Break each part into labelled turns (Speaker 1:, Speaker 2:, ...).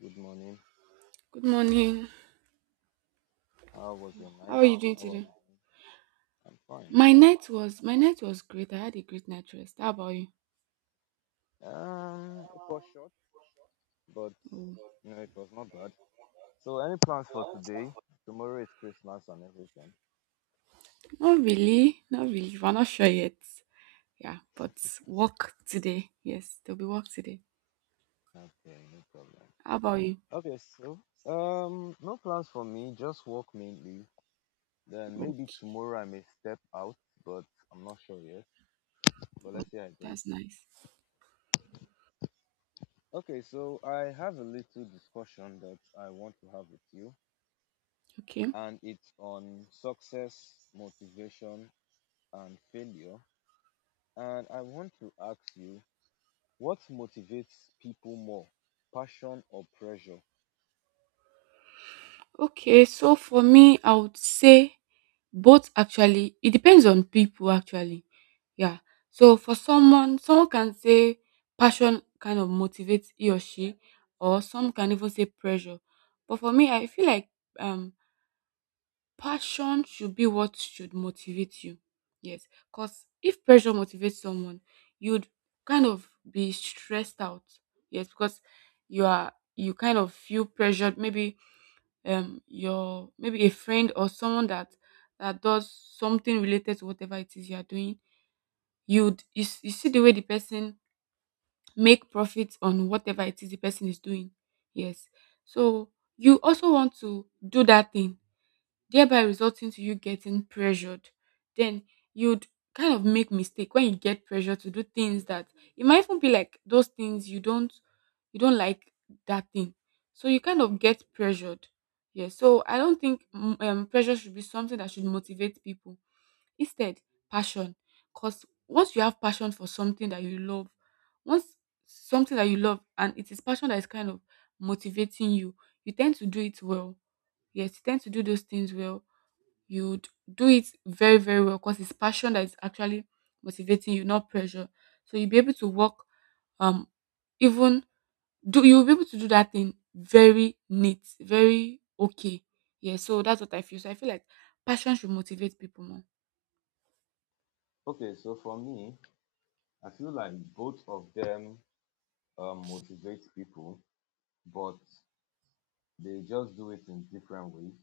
Speaker 1: Good morning.
Speaker 2: Good morning.
Speaker 1: How was your
Speaker 2: How
Speaker 1: night?
Speaker 2: are you doing
Speaker 1: How are
Speaker 2: today?
Speaker 1: we doing? I'm fine. I'm
Speaker 2: My
Speaker 1: fine.
Speaker 2: night was my night was great. I had a great night rest. How about you?
Speaker 1: It was short, but
Speaker 2: Oh,
Speaker 1: you know it was not bad. So, any plans for today? Tomorrow is Christmas and everything.
Speaker 2: not really. Not really. We're not sure yet. Yeah, but work today. Yes, there'll be work today.
Speaker 1: Okay, no problem.
Speaker 2: How about you?
Speaker 1: Okay, so no plans for me. Just work mainly. Then maybe
Speaker 2: Okay.
Speaker 1: tomorrow I may step out, but I'm not sure yet. But
Speaker 2: Oh,
Speaker 1: let's see how it goes.
Speaker 2: that's nice.
Speaker 1: Okay, so I have a little discussion that I want to have with you,
Speaker 2: Okay.
Speaker 1: and it's on success, motivation, and failure. And I want to ask you, what motivates people more, passion or pressure?
Speaker 2: Okay, so for me, I would say both actually. It depends on people actually. Yeah. So for someone can say passion kind of motivates he or she, or some can even say pressure. But for me, I feel like um passion should be what should motivate you. Yes. Because if pressure motivates someone, you'd kind of be stressed out. Yes, because you kind of feel pressured, maybe your, maybe a friend or someone that does something related to whatever it is you are doing. You see the way the person make profits on whatever it is the person is doing. Yes, so you also want to do that thing, thereby resulting to you getting pressured. Then you'd kind of make mistake when you get pressure to do things that, it might even be like those things you don't like that thing. So you kind of get pressured. Yeah, so I don't think pressure should be something that should motivate people. Instead, passion, because once you have passion for something that you love, once something that you love and it is passion that is kind of motivating you, you tend to do it well. Yes, you tend to do those things well. You would do it very, very well because it's passion that is actually motivating you, not pressure. So you'll be able to work, um even do you'll be able to do that thing very neat, very okay. Yeah, so that's what I feel. So I feel like passion should motivate people more.
Speaker 1: Okay, so for me, I feel like both of them motivate people, but they just do it in different ways,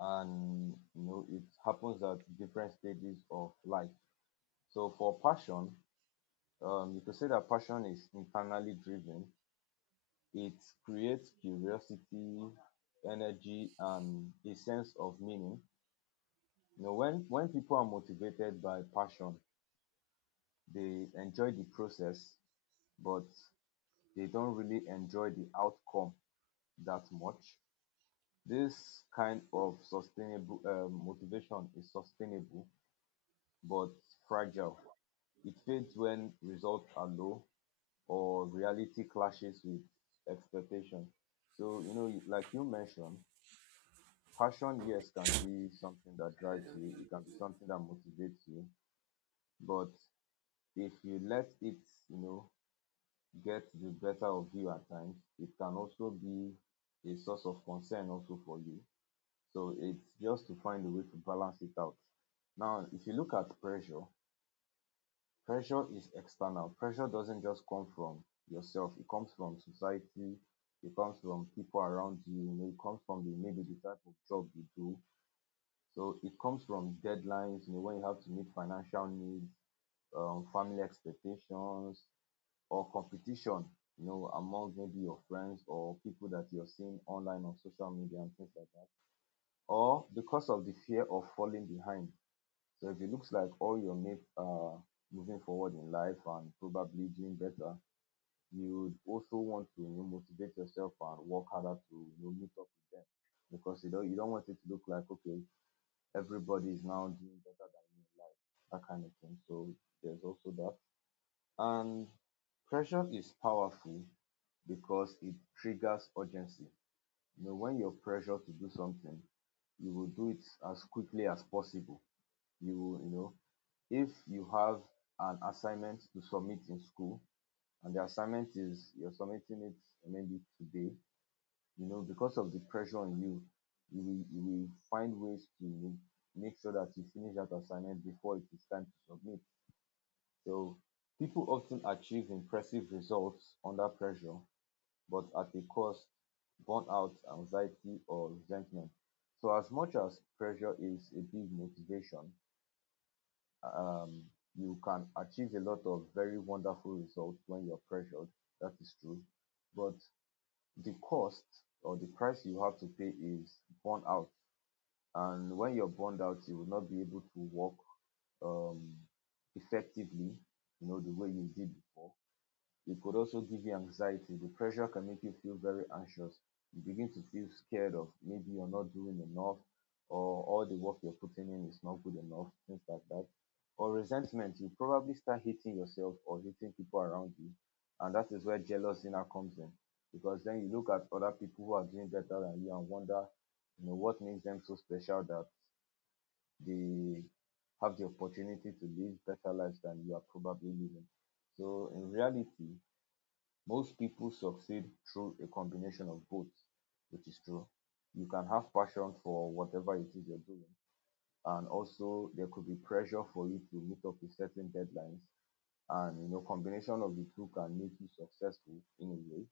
Speaker 1: and you know it happens at different stages of life. So for passion, you could say that passion is internally driven. It creates curiosity, energy, and a sense of meaning. You know, when people are motivated by passion, they enjoy the process, but they don't really enjoy the outcome that much. This kind of sustainable motivation is sustainable but fragile. It fades when results are low or reality clashes with expectation. So, you know, like you mentioned, passion, yes, can be something that drives you, it can be something that motivates you, but if you let it, you know, get the better of you at times, it can also be a source of concern also for you. So it's just to find a way to balance it out. Now if you look at pressure, pressure is external. Pressure doesn't just come from yourself. It comes from society, it comes from people around you. You know, it comes from the maybe the type of job you do. So it comes from deadlines. You know, when you have to meet financial needs, family expectations, or competition, you know, among maybe your friends or people that you're seeing online on social media and things like that, or because of the fear of falling behind. So if it looks like all your mates are moving forward in life and probably doing better, you would also want to, you know, motivate yourself and work harder to, you know, meet up with them, because you don't want it to look like okay, everybody is now doing better than you in life, that kind of thing. So there's also that. And pressure is powerful because it triggers urgency. You know, when you're pressured to do something, you will do it as quickly as possible. You will, you know, if you have an assignment to submit in school and the assignment is you're submitting it maybe today, you know, because of the pressure on you, you will find ways to make sure that you finish that assignment before it is time to submit. So people often achieve impressive results under pressure, but at a cost: burnout, anxiety, or resentment. So as much as pressure is a big motivation, um you can achieve a lot of very wonderful results when you're pressured, that is true, but the cost or the price you have to pay is burnout. And when you're burned out, you will not be able to work um effectively, you know, the way you did before. It could also give you anxiety. The pressure can make you feel very anxious. You begin to feel scared of maybe you're not doing enough or all the work you're putting in is not good enough, things like that. Or resentment, you probably start hating yourself or hating people around you. And that is where jealousy now comes in. Because then you look at other people who are doing better than you and wonder, you know, what makes them so special that they have the opportunity to live better lives than you are probably living. So in reality, most people succeed through a combination of both, which is true. You can have passion for whatever it is you're doing, and also there could be pressure for you to meet up with certain deadlines. And you know, combination of the two can make you successful in a way.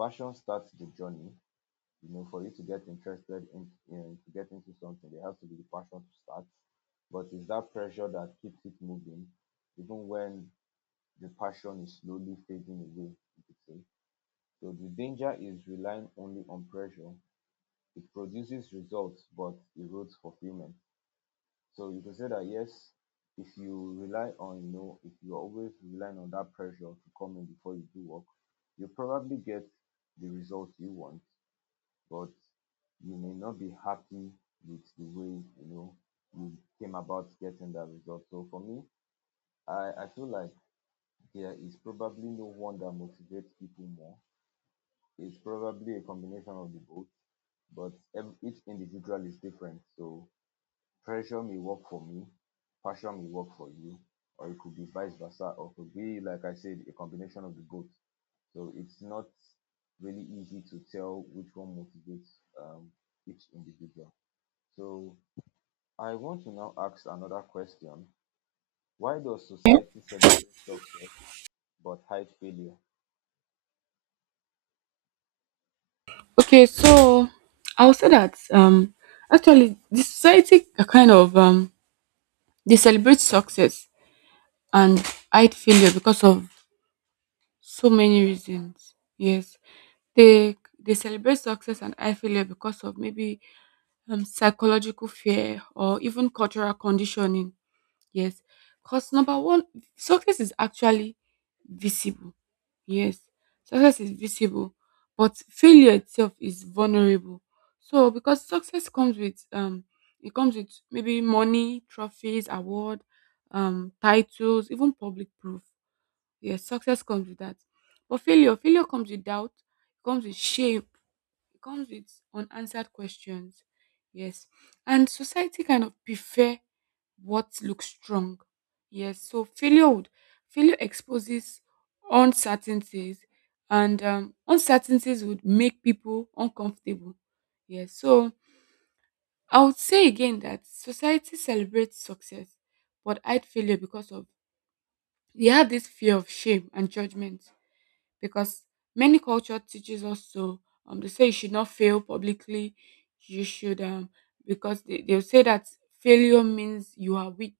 Speaker 1: Passion starts the journey. You know, for you to get interested in to get into something, there has to be the passion to start. But it's that pressure that keeps it moving, even when the passion is slowly fading away, you could say. So the danger is relying only on pressure. It produces results but erodes fulfillment. So you could say that yes, if you rely on, you know, if you're always relying on that pressure to come in before you do work, you probably get the results you want, but you may not be happy with the way, you know, you came about getting that result. So for me, I feel like there is probably no one that motivates people more. It's probably a combination of the both, but each individual is different. So pressure may work for me, passion may work for you, or it could be vice versa, or could be, like I said, a combination of the both. So it's not really easy to tell which one motivates um, each individual. So I want to now ask another question. Why does society celebrate success but hide failure?
Speaker 2: Okay, so I would say that, actually the society kind of, they celebrate success and hide failure because of so many reasons. Yes. They celebrate success and high failure because of maybe psychological fear or even cultural conditioning. Yes, because number one, success is actually visible. Yes, success is visible, but failure itself is vulnerable. So because success comes with, it comes with maybe money, trophies, award, titles, even public proof. Yes, success comes with that, but failure comes with doubt, comes with shame, it comes with unanswered questions. Yes. And society kind of prefer what looks strong. Yes. So failure exposes uncertainties, and uncertainties would make people uncomfortable. Yes. So I would say again that society celebrates success but hide failure because of, they have this fear of shame and judgment, because many culture teaches us to, they say you should not fail publicly, you should because they'll say that failure means you are weak.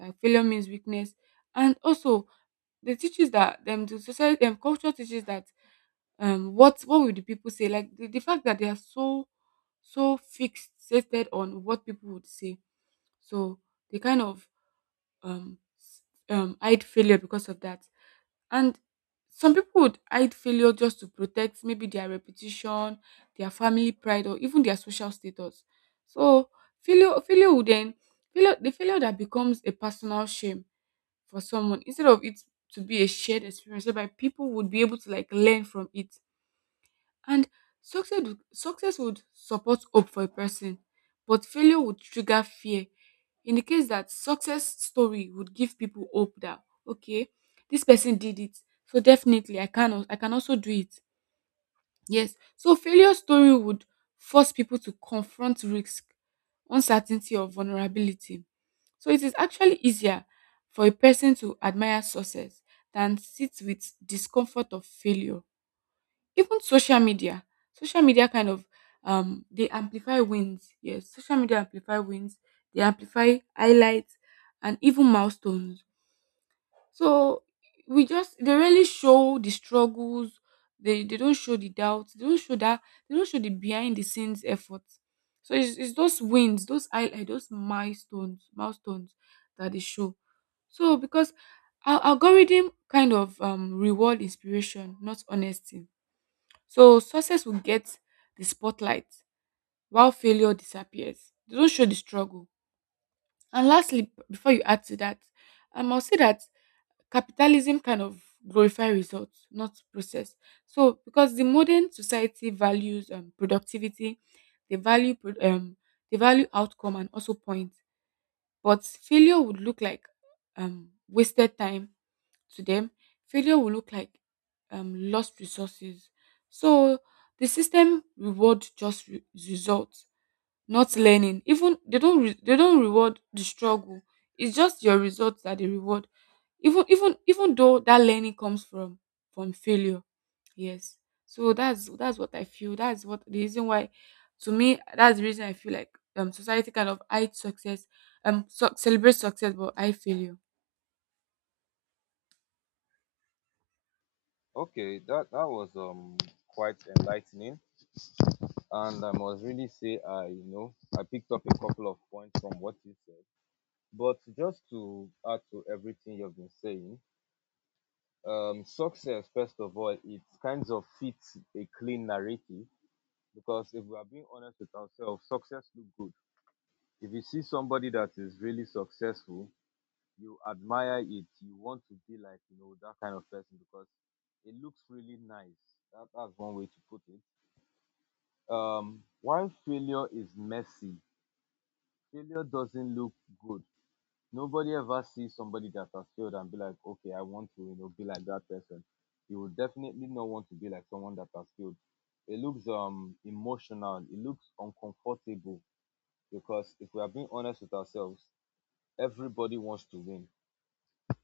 Speaker 2: Failure means weakness. And also they teaches that them, the society, culture teaches that, what would the people say, like the fact that they are so, fixated on what people would say. So they kind of, um s- hide failure because of that. And some people would hide failure just to protect maybe their reputation, their family pride, or even their social status. So failure, failure would then failure the failure that becomes a personal shame for someone, instead of it to be a shared experience, so by people would be able to like learn from it. And success would support hope for a person, but failure would trigger fear. In the case that success story would give people hope that, okay, this person did it, so definitely I can also do it. Yes. So failure story would force people to confront risk, uncertainty, or vulnerability. So it is actually easier for a person to admire success than sit with discomfort of failure. Even social media kind of, they amplify wins. Yes, social media amplify wins. They amplify highlights and even milestones. So we just they really show the struggles. They don't show the doubts. They don't show that. They don't show the behind the scenes efforts. So it's those wins, those highlights, those milestones, that they show. So because our algorithm kind of reward inspiration, not honesty, so success will get the spotlight while failure disappears. They don't show the struggle. And lastly, before you add to that, I must say that capitalism kind of glorify results, not process. So because the modern society values productivity, they value pro- um, they value outcome and also point. But failure would look like wasted time to them. Failure will look like lost resources. So the system reward just results, not learning. Even they don't reward the struggle. It's just your results that they reward. Even though that learning comes from failure. Yes. So that's what I feel. That's what the reason why, to me, that's the reason I feel like society kind of hides success, so, celebrates success but hide failure.
Speaker 1: Okay, that was quite enlightening. And I must really say, I, you know, I picked up a couple of points from what you said. But just to add to everything you've been saying, success, first of all, it kind of fits a clean narrative, because if we are being honest with ourselves, success looks good. If you see somebody that is really successful, you admire it. You want to be like, you know, that kind of person, because it looks really nice. That's one way to put it. Um, why failure is messy, failure doesn't look good. Nobody ever sees somebody that has failed and be like, okay, I want to, you know, be like that person. You will definitely not want to be like someone that has failed. It looks emotional, it looks uncomfortable, because if we are being honest with ourselves, everybody wants to win.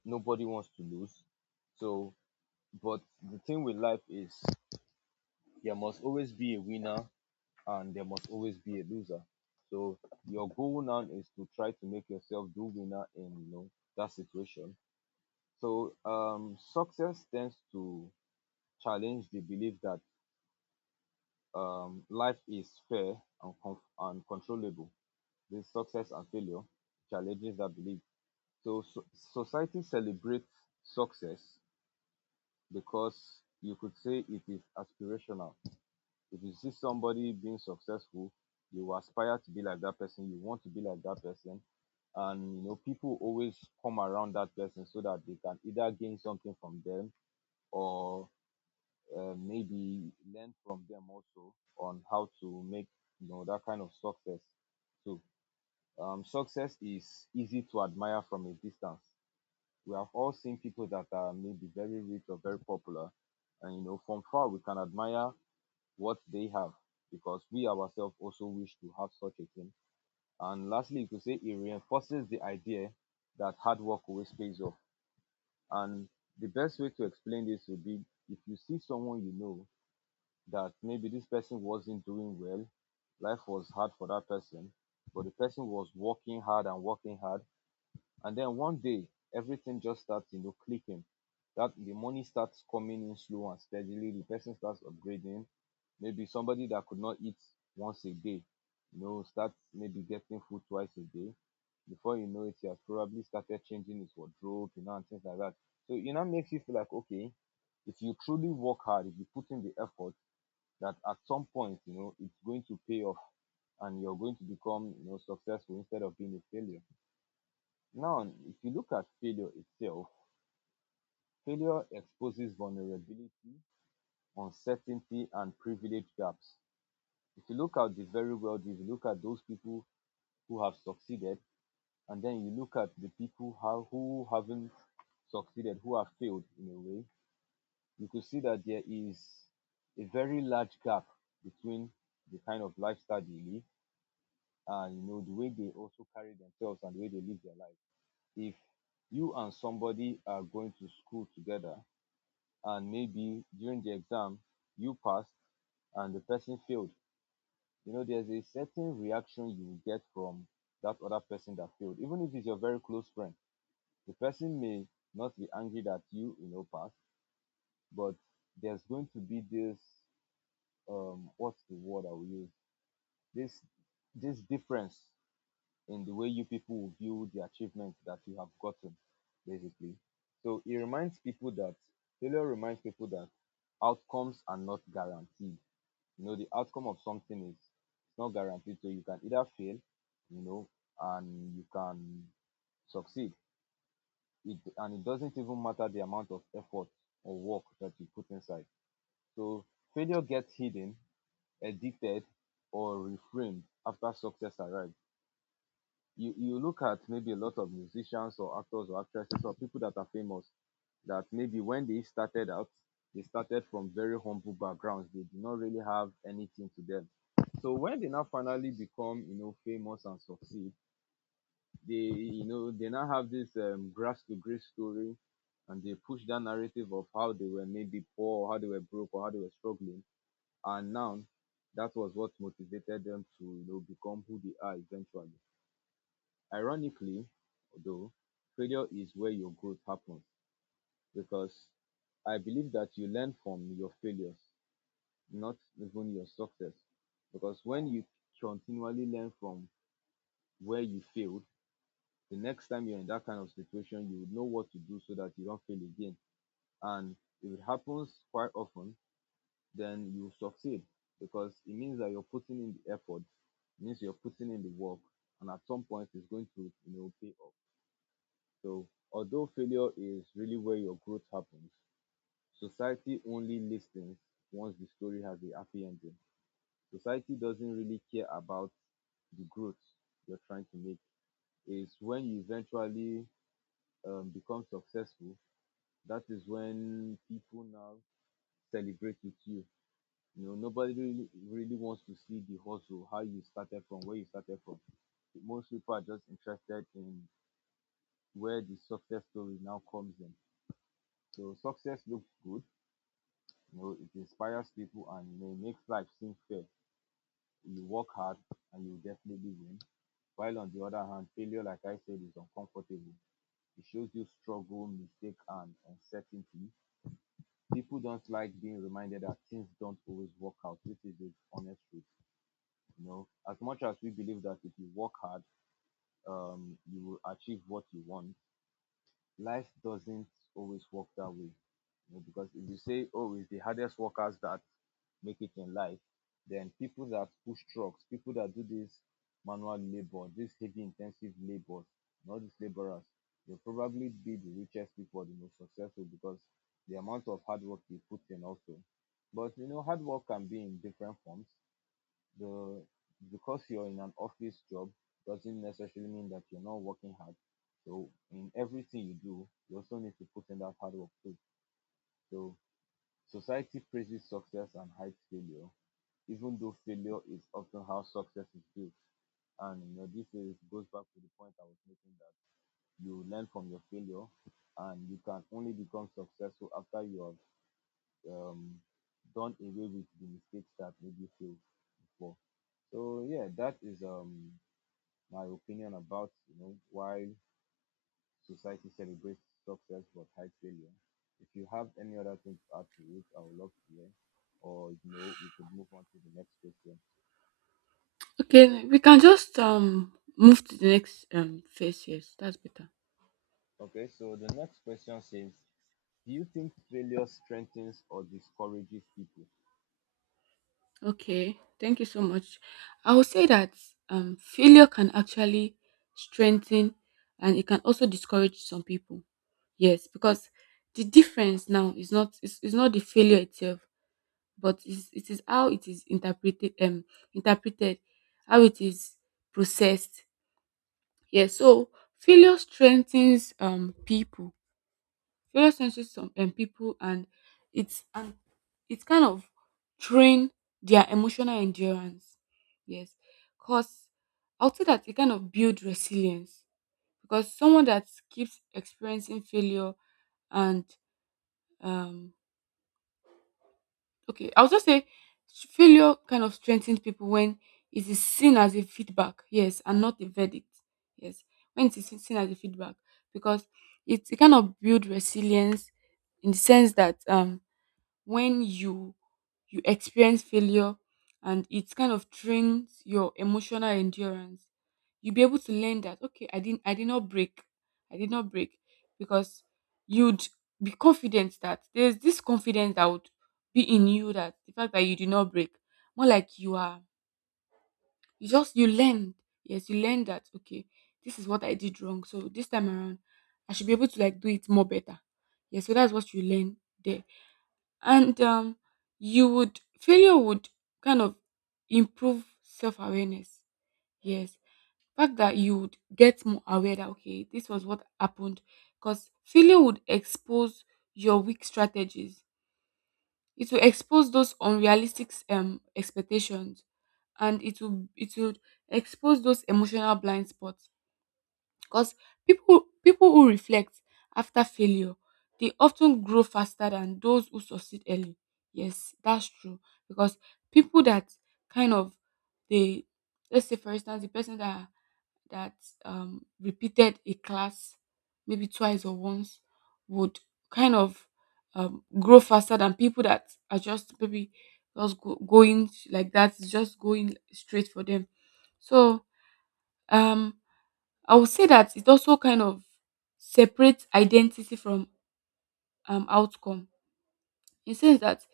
Speaker 1: Nobody wants to lose. So but the thing with life is there must always be a winner and there must always be a loser. So your goal now is to try to make yourself the winner in, you know, that situation. So success tends to challenge the belief that life is fair and and controllable. This success and failure challenges that belief. So society celebrates success because you could say it is aspirational. If you see somebody being successful, you aspire to be like that person, you want to be like that person. And you know, people always come around that person so that they can either gain something from them or maybe learn from them also on how to make, you know, that kind of success. So success is easy to admire from a distance. We have all seen people that are maybe very rich or very popular, and you know, from far we can admire what they have because we ourselves also wish to have such a thing. And lastly, you could say it reinforces the idea that hard work always pays off. And the best way to explain this would be if you see someone you know that maybe this person wasn't doing well, life was hard for that person, but the person was working hard and working hard, and then one day, everything just starts, you know, clicking. That the money starts coming in slow and steadily. The person starts upgrading. Maybe somebody that could not eat once a day, you know, starts maybe getting food twice a day. Before you know it, he has probably started changing his wardrobe, you know, and things like that. So it now makes you feel like, okay, if you truly work hard, if you put in the effort, that at some point, you know, it's going to pay off and you're going to become, you know, successful instead of being a failure. Now, if you look at failure itself, failure exposes vulnerability, uncertainty, and privilege gaps. If you look at the very wealthy, if you look at those people who have succeeded, and then you look at the people who haven't succeeded, who have failed in a way, you could see that there is a very large gap between the kind of lifestyle they live and you know the way they also carry themselves and the way they live their life. If you and somebody are going to school together and maybe during the exam you passed and the person failed, you know there's a certain reaction you will get from that other person that failed, even if it's your very close friend. The person may not be angry that you know passed, but there's going to be this what's the word I will use? This difference in the way you people will view the achievement that you have gotten, basically. So it reminds people that failure reminds people that outcomes are not guaranteed. You know, the outcome of something is it's not guaranteed. So you can either fail, you know, and you can succeed. It doesn't even matter the amount of effort or work that you put inside. So failure gets hidden, addicted, or reframed after success arrives. You look at maybe a lot of musicians or actors or actresses or people that are famous, that maybe when they started out, they started from very humble backgrounds. They did not really have anything to them. So when they now finally become, famous and succeed, they now have this grass to grace story, and they push that narrative of how they were maybe poor, or how they were broke, or how they were struggling, and now that was what motivated them to, become who they are eventually. Ironically, though, failure is where your growth happens, because I believe that you learn from your failures, not even your success. Because when you continually learn from where you failed, the next time you're in that kind of situation, you would know what to do so that you don't fail again. And if it happens quite often, then you succeed, because it means that you're putting in the effort, it means you're putting in the work, and at some point it's going to pay off. So although failure is really where your growth happens, society only listens once the story has a happy ending. Society doesn't really care about the growth you're trying to make. It's when you eventually become successful that is when people now celebrate with you. You know, nobody really, really wants to see the hustle, how you started from, where you started from. Most people are just interested in where the success story now comes in. So success looks good. You know, it inspires people, and makes life seem fair. You work hard and you definitely win. While on the other hand, failure, like I said, is uncomfortable. It shows you struggle, mistake, and uncertainty. People don't like being reminded that things don't always work out. This is the honest truth. You know, as much as we believe that if you work hard, you will achieve what you want. Life doesn't always work that way. You know, because if you say, oh, it's the hardest workers that make it in life, then people that push trucks, people that do this manual labor, this heavy intensive labor, and all these laborers, they'll probably be the richest people, the most successful, because the amount of hard work they put in also. But you know, hard work can be in different forms. The Because you're in an office job doesn't necessarily mean that you're not working hard. So in everything you do, you also need to put in that hard work too. So society praises success and hides failure, even though failure is often how success is built. And you know, this is goes back to the point I was making, that you learn from your failure, and you can only become successful after you have done away with the mistakes that made you fail before. So yeah, that is my opinion about why society celebrates success but hides failure. If you have any other thing to add to it, I would love to hear. Or you know, we could move on to the next question.
Speaker 2: Okay, we can just move to the next phase. Yes, that's better.
Speaker 1: Okay, so the next question says, do you think failure strengthens or discourages people?
Speaker 2: Okay, thank you so much. I would say that failure can actually strengthen, and it can also discourage some people. Yes, because the difference now is not the failure itself, but is it is how it is interpreted, how it is processed. Yes, so failure strengthens people. Failure senses some people, and it's and it's kind of train their emotional endurance. Yes. 'Cause I would say that it kind of build resilience because someone that keeps experiencing failure and, um okay, I'll just say, failure kind of strengthens people when it is seen as a feedback, yes, and not a verdict. Yes. When it is seen as a feedback, because it kind of build resilience, in the sense that, when you experience failure and it kind of trains your emotional endurance, you'll be able to learn that, okay, I did not break. I did not break. Because you'd be confident, that there's this confidence that would be in you, that the fact that you did not break, more like you are, you learn. Yes, you learn that, okay, this is what I did wrong, so this time around I should be able to like do it more better. Yes, so that's what you learn there. And, you would failure would kind of improve self-awareness. Yes. Fact that you would get more aware that, okay, this was what happened, because failure would expose your weak strategies. It will expose those unrealistic expectations, and it would expose those emotional blind spots. Because people who reflect after failure, they often grow faster than those who succeed early. Yes, that's true. Because people that kind of, they, let's say for instance, the person that repeated a class maybe twice or once, would kind of, grow faster than people that are just maybe, going like that, it's just going straight for them. So, um I would say that it also kind of separates identity from, outcome, in sense that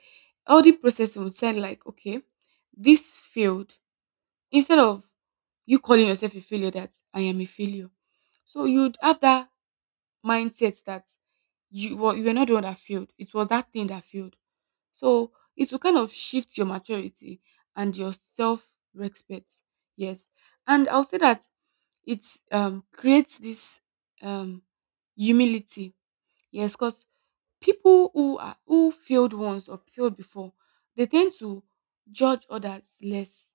Speaker 2: healthy processing would sound like, okay, this failed. Instead of you calling yourself a failure, that I am a failure. So you'd have that mindset that you were not the one that failed. It was that thing that failed. So it will kind of shift your maturity and your self respect. Yes. And I'll say that it, creates this, um, humility. Yes, because people who failed once or failed before, they tend to judge others less.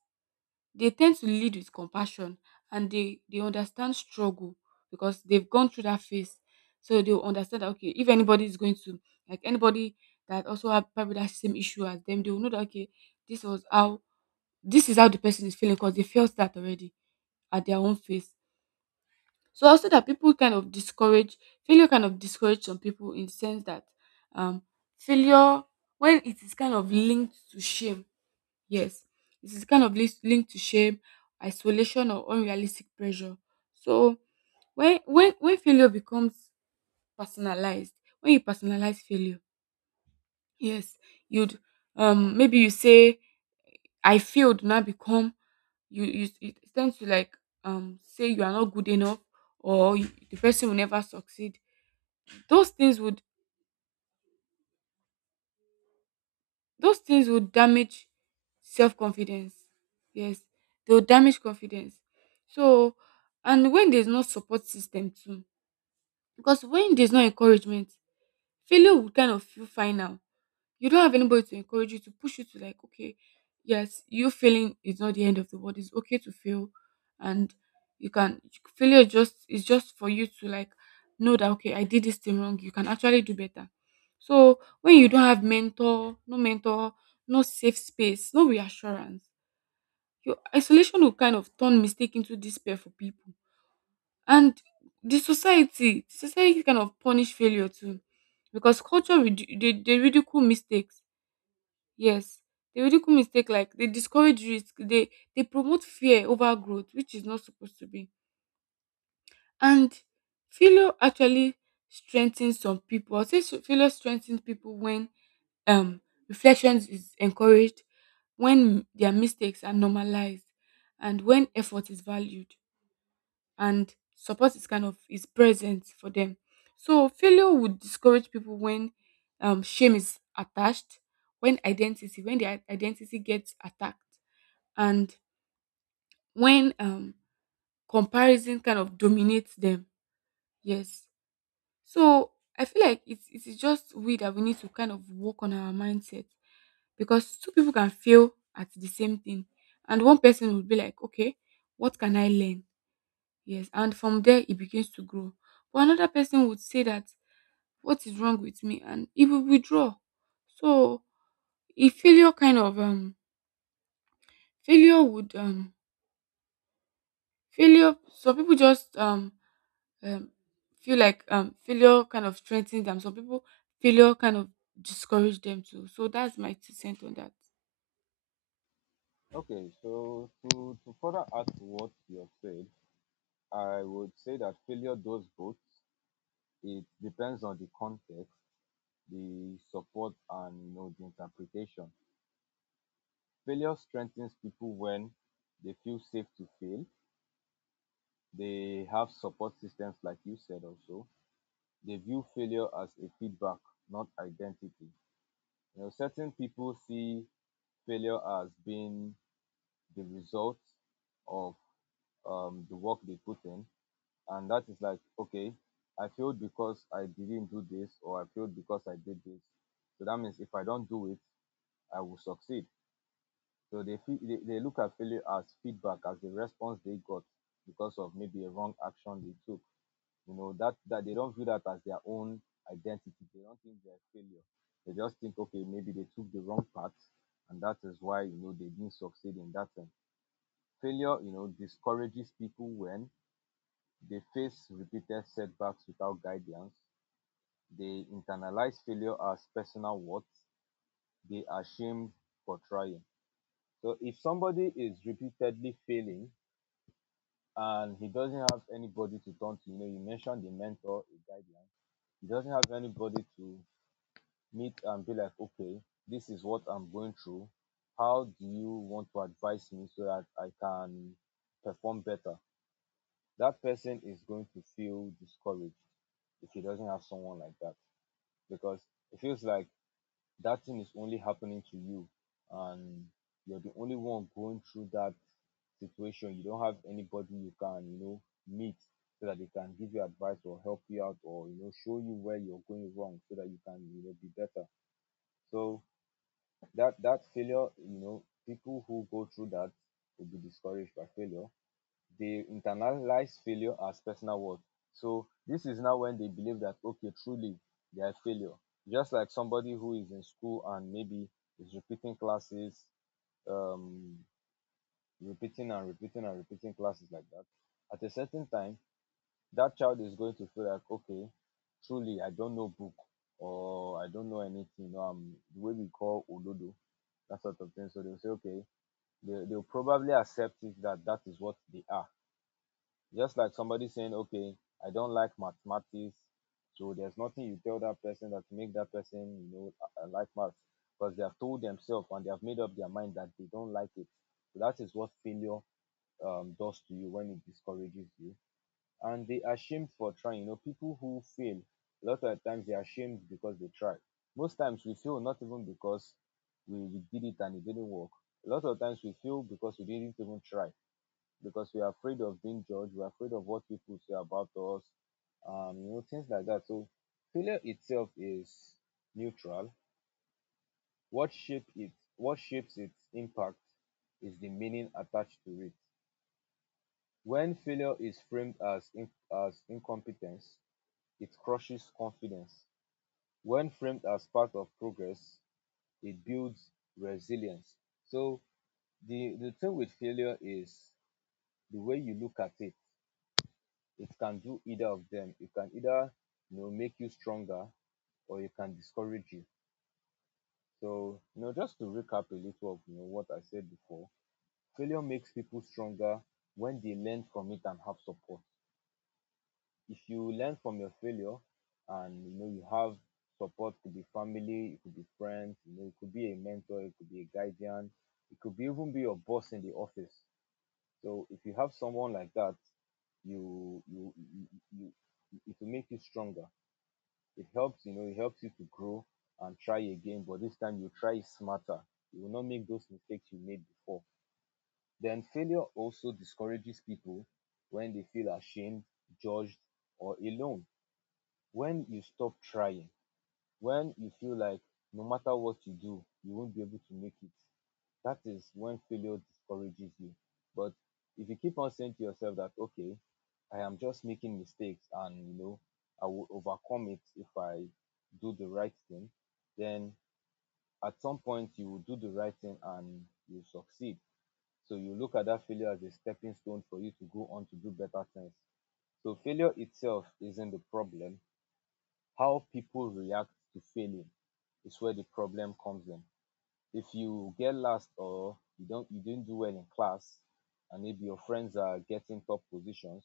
Speaker 2: They tend to lead with compassion, and they understand struggle because they've gone through that phase. So they'll understand that, okay, if anybody is going to, like, anybody that also have probably that same issue as them, they will know that, okay, this was how this is how the person is feeling because they felt that already at their own phase. So also that people kind of discourage failure kind of discourage some people, in the sense that, um failure, when it is kind of linked to shame. Yes, it is kind of linked to shame, isolation, or unrealistic pressure. So when failure becomes personalized, when you personalize failure, yes, you'd, maybe you say, I failed, now become, you it tends to like, say you are not good enough, or you, the person will never succeed. Those things would those things will damage self confidence. Yes, they will damage confidence. So, and when there's no support system too, because when there's no encouragement, failure will kind of feel final. You don't have anybody to encourage you to push you to like, okay, yes, you failing is not the end of the world. It's okay to fail, and you can failure just is just for you to like know that okay, I did this thing wrong. You can actually do better. So when you don't have mentor, no safe space, no reassurance, your isolation will kind of turn mistake into despair for people. And the society kind of punish failure too, because they ridicule mistakes. Yes, they ridicule mistake like they discourage risk, they promote fear over growth, which is not supposed to be. And failure actually strengthens some people. I'll say failure strengthens people when um reflections is encouraged, when their mistakes are normalized, and when effort is valued and support is kind of is present for them. So failure would discourage people when shame is attached, when identity, when their identity gets attacked, and when comparison kind of dominates them. Yes. So I feel like it's just we that we need to kind of work on our mindset because two people can fail at the same thing, and one person would be like, okay, what can I learn? Yes, and from there it begins to grow. But another person would say that what is wrong with me and it will withdraw. So if failure kind of failure would failure some people just um feel like failure kind of strengthens them. Some people failure kind of discourage them too. So that's my two cents on that.
Speaker 1: Okay, so to further add to what you have said, I would say that failure does both. It depends on the context, the support, and the interpretation. Failure strengthens people when they feel safe to fail, they have support systems, like you said. Also, they view failure as a feedback, not identity. You know, certain people see failure as being the result of the work they put in, and that is like, okay, I failed because I didn't do this, or I failed because I did this. So that means if I don't do it, I will succeed. So they feel they look at failure as feedback, as the response they got because of maybe a wrong action they took. You know, that they don't view that as their own identity. They don't think they're a failure. They just think, okay, maybe they took the wrong path, and that is why they didn't succeed in that thing. Failure, discourages people when they face repeated setbacks without guidance. They internalize failure as personal worth. They are shamed for trying. So if somebody is repeatedly failing, and he doesn't have anybody to turn to... You know, you mentioned the mentor, a guideline. He doesn't have anybody to meet and be like, okay, this is what I'm going through. How do you want to advise me so that I can perform better? That person is going to feel discouraged if he doesn't have someone like that, because it feels like that thing is only happening to you, and you're the only one going through that situation. You don't have anybody you can meet so that they can give you advice or help you out, or show you where you're going wrong so that you can be better. So that failure, people who go through that will be discouraged by failure. They internalize failure as personal worth. So this is now when they believe that, okay, truly they are a failure. Just like somebody who is in school and maybe is repeating classes, um repeating and repeating and repeating classes like that, at a certain time that child is going to feel like, okay, truly I don't know book, or I don't know anything, or I'm the way we call ododo, that sort of thing. So they'll say, okay, they'll probably accept it that that is what they are. Just like somebody saying, okay, I don't like mathematics, so there's nothing you tell that person that make that person, you know, like maths, because they have told themselves and they have made up their mind that they don't like it. So that is what failure does to you when it discourages you. And they are shamed for trying. You know, people who fail, a lot of times they are shamed because they tried. Most times we fail not even because we did it and it didn't work. A lot of times we fail because we didn't even try, because we are afraid of being judged. We're afraid of what people say about us, you know, things like that. So failure itself is neutral. What shape it, what shapes its impact, is the meaning attached to it. When failure is framed as incompetence, it crushes confidence. When framed as part of progress, it builds resilience. So the thing with failure is the way you look at it. It can do either of them. It can either make you stronger, or it can discourage you. So you know, just to recap a little of what I said before, failure makes people stronger when they learn from it and have support. If you learn from your failure, and you have support, could be family, it could be friends, you know, it could be a mentor, it could be a guardian, it could be even be your boss in the office. So if you have someone like that, you you you, you it will make you stronger. It helps you to grow and try again, but this time you try smarter. You will not make those mistakes you made before. Then failure also discourages people when they feel ashamed, judged, or alone. When you stop trying, when you feel like no matter what you do you won't be able to make it, that is when failure discourages you. But if you keep on saying to yourself that, okay, I am just making mistakes, and I will overcome it if I do the right thing, then at some point you will do the right thing and you succeed. So you look at that failure as a stepping stone for you to go on to do better things. So failure itself isn't the problem. How people react to failing is where the problem comes in. If you get last or you didn't do well in class, and maybe your friends are getting top positions,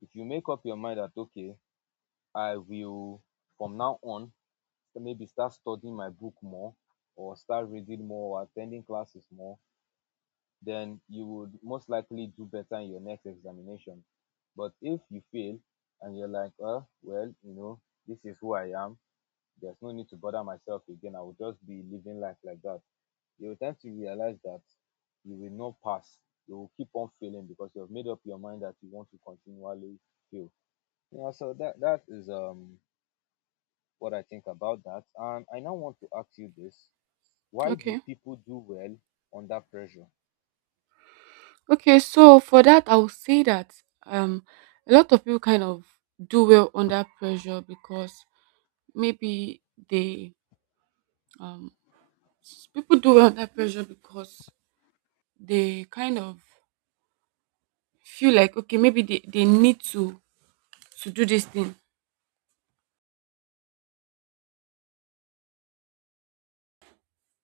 Speaker 1: if you make up your mind that, okay, I will, from now on, maybe start studying my book more, or start reading more or attending classes more, then you would most likely do better in your next examination. But if you fail and you're like, oh well, this is who I am, there's no need to bother myself again. I will just be living life like that. You will tend to realize that you will not pass. You will keep on failing because you have made up your mind that you want to continually fail. Yeah, so that is what I think about that. And I now want to ask you this. Why do
Speaker 2: Okay.
Speaker 1: people do well under pressure?
Speaker 2: Okay, so for that I would say that um a lot of people kind of do well under pressure because maybe they Um, people do well under pressure because they kind of feel like okay, maybe they need to do this thing.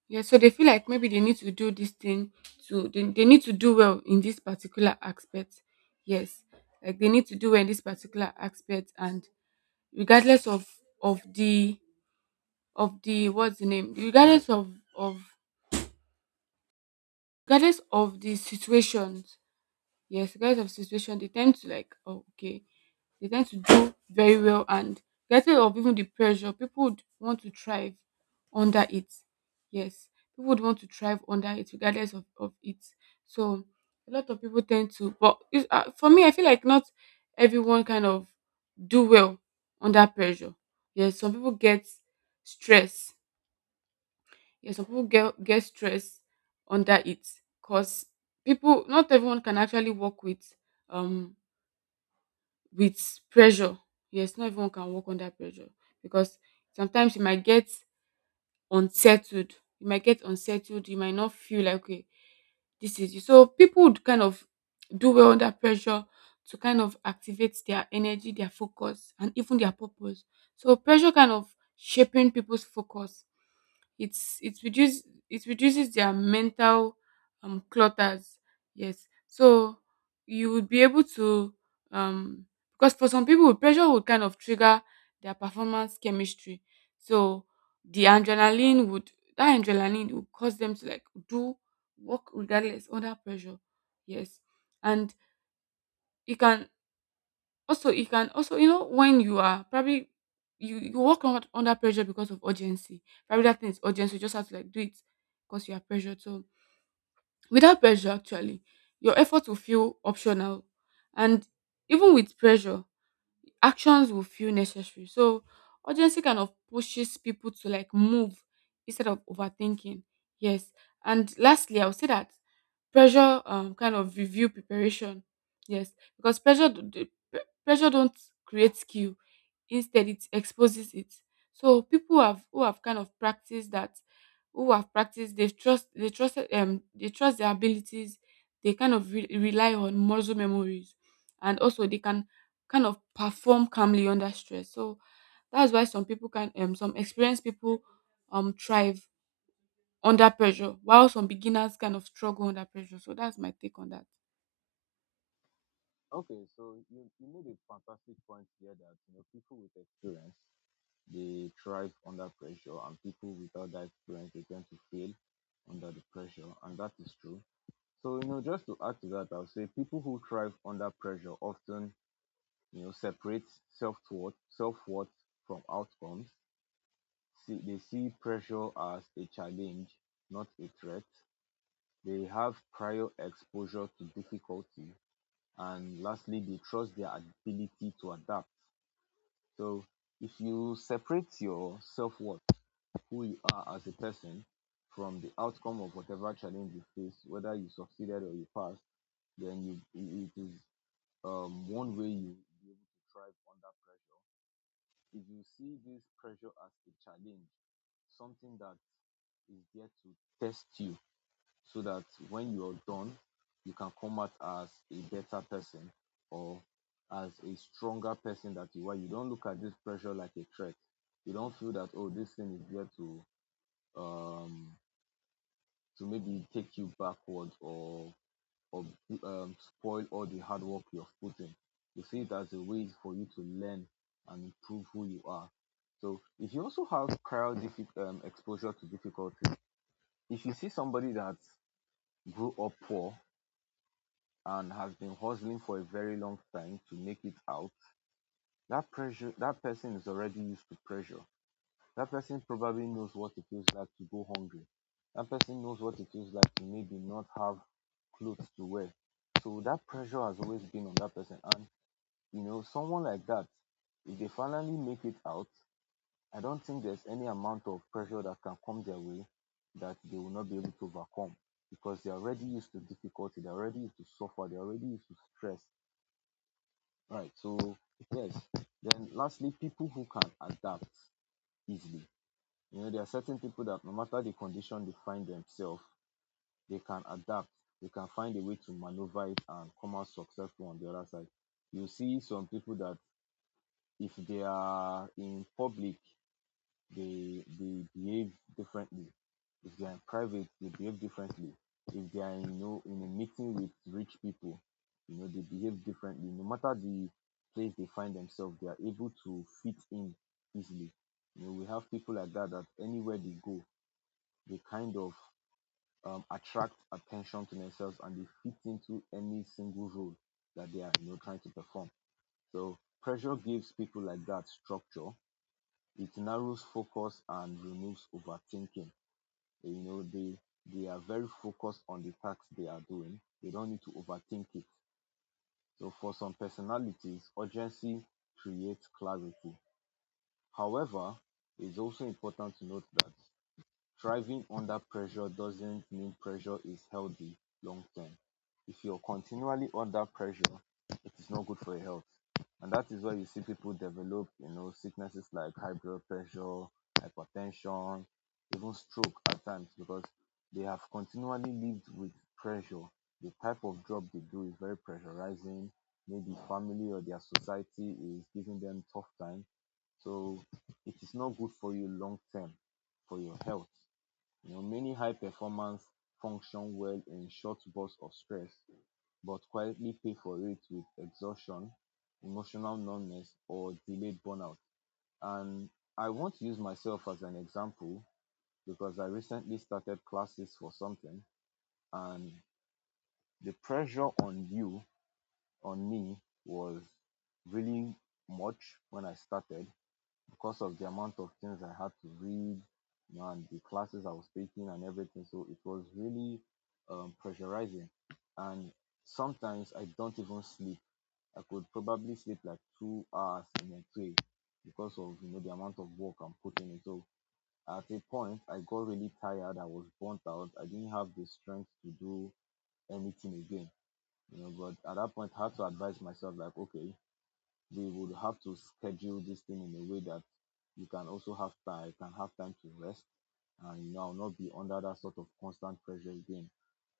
Speaker 2: Yeah, so they feel like maybe they need to do this thing to they need to do well in this particular aspect. Yes, like they need to do well in this particular aspect, and regardless of the of the what's the name, regardless of of regardless of the situations, yes, regardless of situation, they tend to like oh, okay, they tend to do very well and get rid of even the pressure. People would want to thrive under it. Yes, people would want to thrive under it regardless of it. So a lot of people tend to, but for me, I feel like not everyone kind of do well under pressure. Yes, some people get stress. Yes, some people get stress under it because people, not everyone can actually work um with pressure. Yes, not everyone can work under pressure because sometimes you might get unsettled. You might get unsettled. You might not feel like okay, this is you. So people would kind of do well under pressure to kind of activate their energy, their focus, and even their purpose. So pressure kind of shaping people's focus, it reduces it reduces their mental clutters, yes. So you would be able to um because for some people pressure would kind of trigger their performance chemistry. So the adrenaline would that adrenaline would cause them to like do work regardless under pressure, yes. And it can also, you know, when you are probably you work on, under pressure because of urgency. Probably that thing is urgent, so you just have to like do it because you are pressured. So without pressure, actually, your effort will feel optional, and even with pressure, actions will feel necessary. So urgency kind of pushes people to like move instead of overthinking. Yes, and lastly, I would say that pressure kind of review preparation. Yes, because pressure d- d- pre- pressure don't create skill. Instead, it exposes it. So people who have kind of practiced that, who have practiced, they trust their abilities. They kind of rely on muscle memories, and also they can kind of perform calmly under stress. So that's why some people can some experienced people thrive under pressure while some beginners kind of struggle under pressure. So that's my take on that.
Speaker 1: Okay, so you made a fantastic point here that, you know, people with experience, they thrive under pressure, and people without that experience they tend to fail under the pressure, and that is true. So, you know, just to add to that, I'll say people who thrive under pressure often, you know, separate self-worth from outcomes. See, they see pressure as a challenge, not a threat. They have prior exposure to difficulty, and lastly they trust their ability to adapt. So if you separate your self-worth, who you are as a person, from the outcome of whatever challenge you face, whether you succeeded or you passed, then you it is one way you be able to thrive under pressure. If you see this pressure as a challenge, something that is there to test you, so that when you are done, you can come out as a better person, or as a stronger person that you are. You don't look at this pressure like a threat. You don't feel that, oh, this thing is there um to maybe take you backwards, or or spoil all the hard work you've put in. You see it as a way for you to learn and improve who you are. So if you also have prior exposure to difficulty, if you see somebody that grew up poor and has been hustling for a very long time to make it out, that pressure, that person is already used to pressure. That person probably knows what it feels like to go hungry. That person knows what it feels like to maybe not have clothes to wear. So that pressure has always been on that person. And, you know, someone like that, if they finally make it out, I don't think there's any amount of pressure that can come their way that they will not be able to overcome, because they're already used to difficulty, they're already used to suffer, they're already used to stress. Right. So, yes. Then, lastly, people who can adapt easily, you know, there are certain people that no matter the condition they find themselves, they can adapt, they can find a way to maneuver it and come out successful on the other side. You see some people that if they are in public, they behave differently, if they are in private they behave differently, if they are in, you know, in a meeting with rich people, you know, they behave differently. No matter the place they find themselves, they are able to fit in easily. You know, we have people like that, that anywhere they go, they kind of attract attention to themselves, and they fit into any single role that they are, you know, trying to perform. So pressure gives people like that structure. It narrows focus and removes overthinking. You know, they are very focused on the task they are doing. They don't need to overthink it. So for some personalities, urgency creates clarity. However, it's also important to note that thriving under pressure doesn't mean pressure is healthy long term. If you're continually under pressure, it is not good for your health. And that is why you see people develop, you know, sicknesses like high blood pressure, hypertension, even stroke at times, because they have continually lived with pressure. The type of job they do is very pressurizing. Maybe family or their society is giving them tough time. So it is not good for you long term, for your health. You know, many high performers function well in short bursts of stress, but quietly pay for it with exhaustion, emotional numbness, or delayed burnout. And I want to use myself as an example, because I recently started classes for something, and the pressure on you, on me, was really much when I started, because of the amount of things I had to read, you know, and the classes I was taking and everything. So it was really pressurizing. And sometimes I don't even sleep. I could probably sleep like 2 hours in a day, because of, you know, the amount of work I'm putting in. So at a point, I got really tired. I was burnt out. I didn't have the strength to do anything again. You know, but at that point, I had to advise myself like, okay, they would have to schedule this thing in a way that you can also have time can have time to rest, and, you know, not be under that sort of constant pressure again.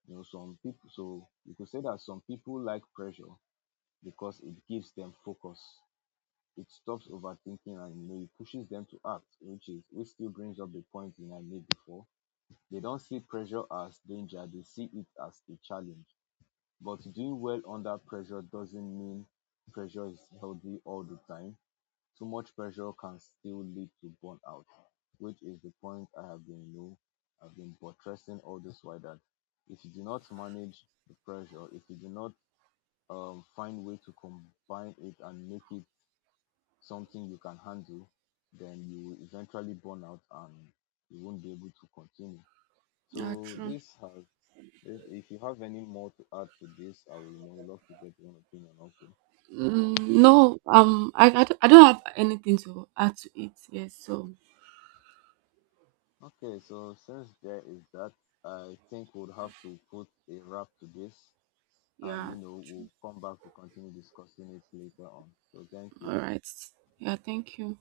Speaker 1: You know, some people, so you could say that some people like pressure because it gives them focus. It stops overthinking, and, you know, it pushes them to act, which is which still brings up the point that I made before. They don't see pressure as danger, they see it as a challenge. But doing well under pressure doesn't mean pressure is healthy all the time. Too much pressure can still lead to burnout, which is the point I have been, you know, I've been buttressing all this while, that if you do not manage the pressure, if you do not find way to combine it and make it something you can handle, then you will eventually burn out and you won't be able to continue.
Speaker 2: Yeah,
Speaker 1: So
Speaker 2: true.
Speaker 1: this has, if you have any more to add to this, I will, you know, love to get your opinion also.
Speaker 2: Mm, no, I don't have anything to add to it, yes, so
Speaker 1: Okay, so since there is that, I think we'll have to put a wrap to this, and,
Speaker 2: yeah,
Speaker 1: you know, we'll come back to continue discussing it later on. So thank you.
Speaker 2: all right, yeah, thank you.